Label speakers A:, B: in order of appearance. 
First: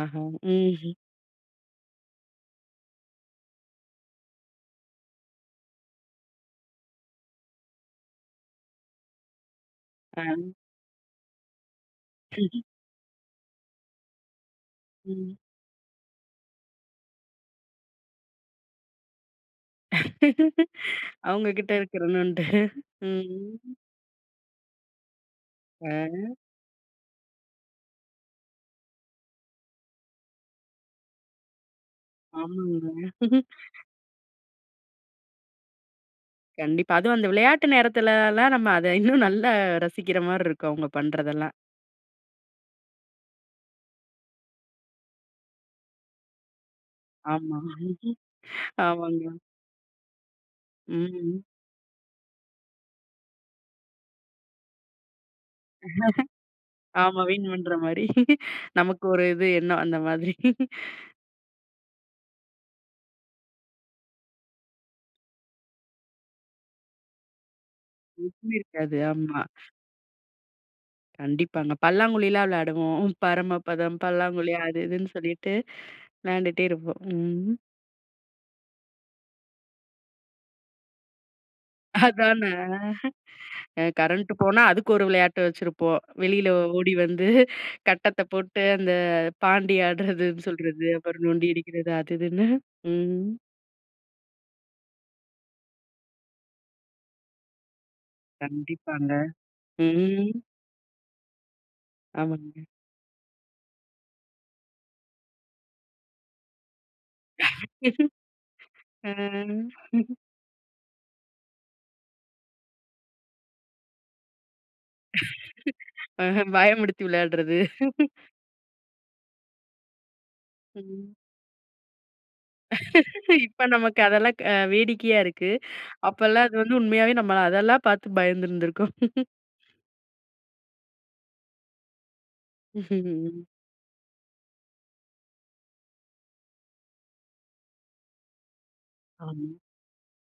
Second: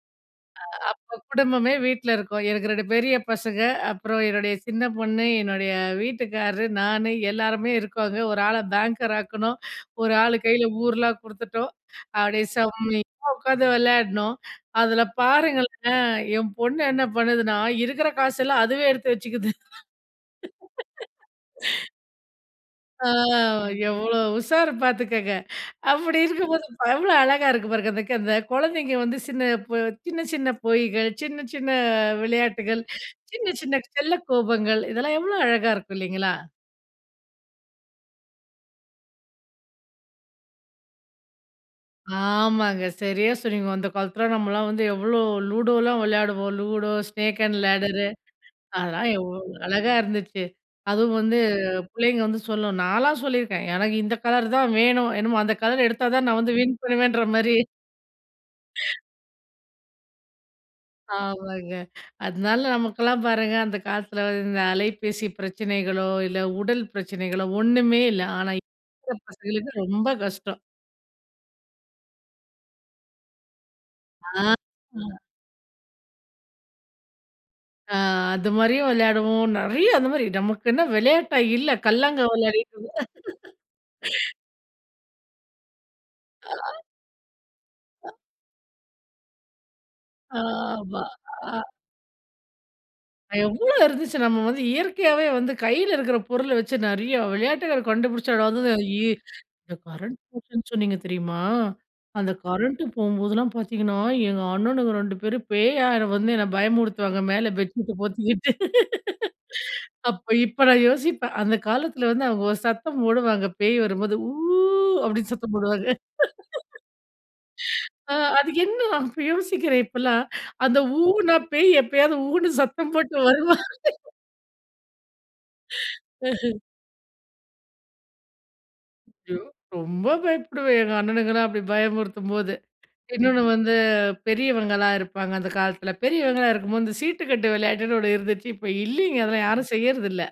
A: ஆஹா,
B: அ,
A: ம்ஹ்ம்.
B: அப்ப குடும்பமே வீட்ல இருக்கும், எனக்கு 2 பெரிய பசங்க, அப்புறம் என்னுடைய சின்ன பொண்ணு, என்னுடைய வீட்டுக்காரர் நானு, எல்லாருமே இருக்கோங்க, ஒரு ஆள பேங்கர் ஆக்கணும். ஒரு ஆள்
A: அ.
B: கையில ஊர்லாம் குடுத்துட்டோம். அப்டியே செம்மையா உக்காந்து விளயாடணும். அதுல
A: ம்.
B: பாருங்களேன், என் பொண்ணு என்ன பண்ணுதுன்னா, இருக்குற காசெல்லாம் அதுவே எடுத்து வச்சுக்குது.
A: அவங்க கிட்ட இருக்குறணும்ன்ட்டு,
B: ஆ,
A: ம்ஹ்ம்.
B: எவ்ளோ உஷாரு பாத்துக்கோங்க, அப்டி
A: அ.
B: இருக்கும்போது எவ்ளோ அழகா இருக்கு பாருங்க. அதுக்கு அந்த குழந்தைங்க வந்து, சின்ன பொ சின்ன சின்ன பொய்கள், சின்ன சின்ன விளையாட்டுகள்,
A: ஆமாங்க.
B: சின்ன சின்ன செல்ல கோபங்கள், இதெல்லாம் எவ்ளோ அழகா இருக்கும் இல்லிங்களா?
A: கண்டிப்பா. அதுவும் அந்த விளையாட்டு நேரத்துலலாம், நம்ம அத இன்னும் நல்லா ரசிக்கிற மாரிருக்கும் அவங்க பண்ணுறதெல்லாம்.
B: ஆமாங்க, சரியா சொனனீங்க. அந்த காலத்துல நம்மலாம் வந்து எவ்ளோ லூடோலாம் விளையாடுவோம், லூடோ ஸ்னேக்
A: ஆமா,
B: அண்ட் லேடரு அதெல்லாம்
A: ஆமாங்க.
B: எவ்ளோ அழகா இருந்துச்சு. அதுவும் வந்து
A: ம்.
B: பிள்ளைங்க வந்து சொல்லும், நான்லாம் சொல்லியிருக்கேன் எனக்கு இந்த கலர் தான் வேணும். என்னமோ அந்த கலர் எடுத்தா தான் நான் வந்து வின்
A: ஆமா.
B: பண்ணுவேன்ற மாரி.
A: வேணுண்ற மாரி, நமக்கு ஒரு இது எண்ணம் அந்த மாதிரி.
B: ஆமாங்க, அதனால நமக்கெல்லாம் பாருங்க, அந்த காலத்துல இந்த அலைபேசி பிரச்சனைகளோ, இல்ல உடல் பிரச்சனைகளோ, ஒண்ணுமே இல்ல. ஆனா,
A: [unintelligible]
B: இப்ப
A: இருக்காது
B: இருக்குற
A: ஆமா.
B: பசங்களுக்கு ரொம்ப கஷ்டம்.
A: கண்டிப்பாங்க, பல்லாங்குழில வெளயாடுவோம், பரமபதம்,
B: அ,
A: பல்லாங்குழி அது இதுன்னு
B: ஆ.
A: சொல்லிட்டு, வெளயாண்டுட்டே இருப்போம், ம்.
B: ஆ, அது மாரியும் விளையாடுவோம். நெறயா அந்த மாரி, நமக்கென்ன விளையாட்டா இல்ல, கல்லங்கா
A: அதானே.
B: விளையாடிட்டுருந்தோம்.
A: அ கரண்ட் போனா அதுக்கு ஒரு வெளயாட்டு வச்சுருப்போம். வெளியில
B: ஆ.
A: ஓடி வந்து,
B: அ.
A: கட்டத்த போட்டு அந்த பாண்டி ஆடுறதுன்னு சொல்றது,
B: ஆமா,
A: அப்புறம் நொண்டி
B: அ.
A: அடிக்குறது அது இதுன்னு, ம்.
B: எவ்ளோ இருந்துச்சு, நம்ம வந்து இயற்கையாவே வந்து கையில இருக்குற பொருள வெச்சு, நெறயா விளையாட்டுகள் கண்டுபிடிச்சு அதாதுதாயி.
A: கண்டிப்பாங்க,
B: இந்த கரண்ட்டு
A: ம்.
B: போச்சுன்னு சொன்னீங்க தெரியுமா, அந்த
A: ஆமாங்க.
B: கரண்ட்டு போம்போதெல்லாம் பார்த்தீங்கன்னா, எங்க அண்ணனுங்க 2 பேரும் பேயா வந்து என்னை பயமுடுத்துவாங்க, மேல பெட்ஷீட்ட போத்திக்கிட்டு.
A: அ.
B: அப்ப, இப்ப நான் யோசிப்பேன், அந்த காலத்துல வந்து அவங்க ஒரு சத்தம் போடுவாங்க, பேய் வரும்போது ஊ அப்டினு சத்தம் போடுவாங்க.
A: பயமுடுத்தி விளயாடுறது.
B: ஆ, அது என்ன தான் இப்ப யோசிக்குறேன் இப்போலாம், அந்த
A: ம்.
B: ஊனா பேய் எப்பயாவது ஊன்னு சத்தம் போட்டு வருமா?
A: இப்ப நமக்கு அதெல்லாம், க வேடிக்கையா இருக்கு. அப்போலாம் அது வந்து உண்மயாவே நம்ம அதெல்லாம் பாத்து பயந்துருந்துருக்கோம்.
B: ஐயோ! ரொம்ப பயப்படுவேன் எங்க அண்ணனுங்கலாம் அப்டி பயமுறுத்தும்போது. இன்னொன்னு
A: ம்ஹ்ம்.
B: வந்து, பெரியவங்களா இருப்பாங்க அந்த காலத்துல, பெரியவங்களா இருக்கும்போது இந்த சீட்டு கட்டு விளையாட்டுன்னு ஒண்ணு இருந்துச்சு. இப்ப இல்லிங்க அதெல்லாம்
A: ஆமா.
B: யாரும் செய்யுறதில்ல.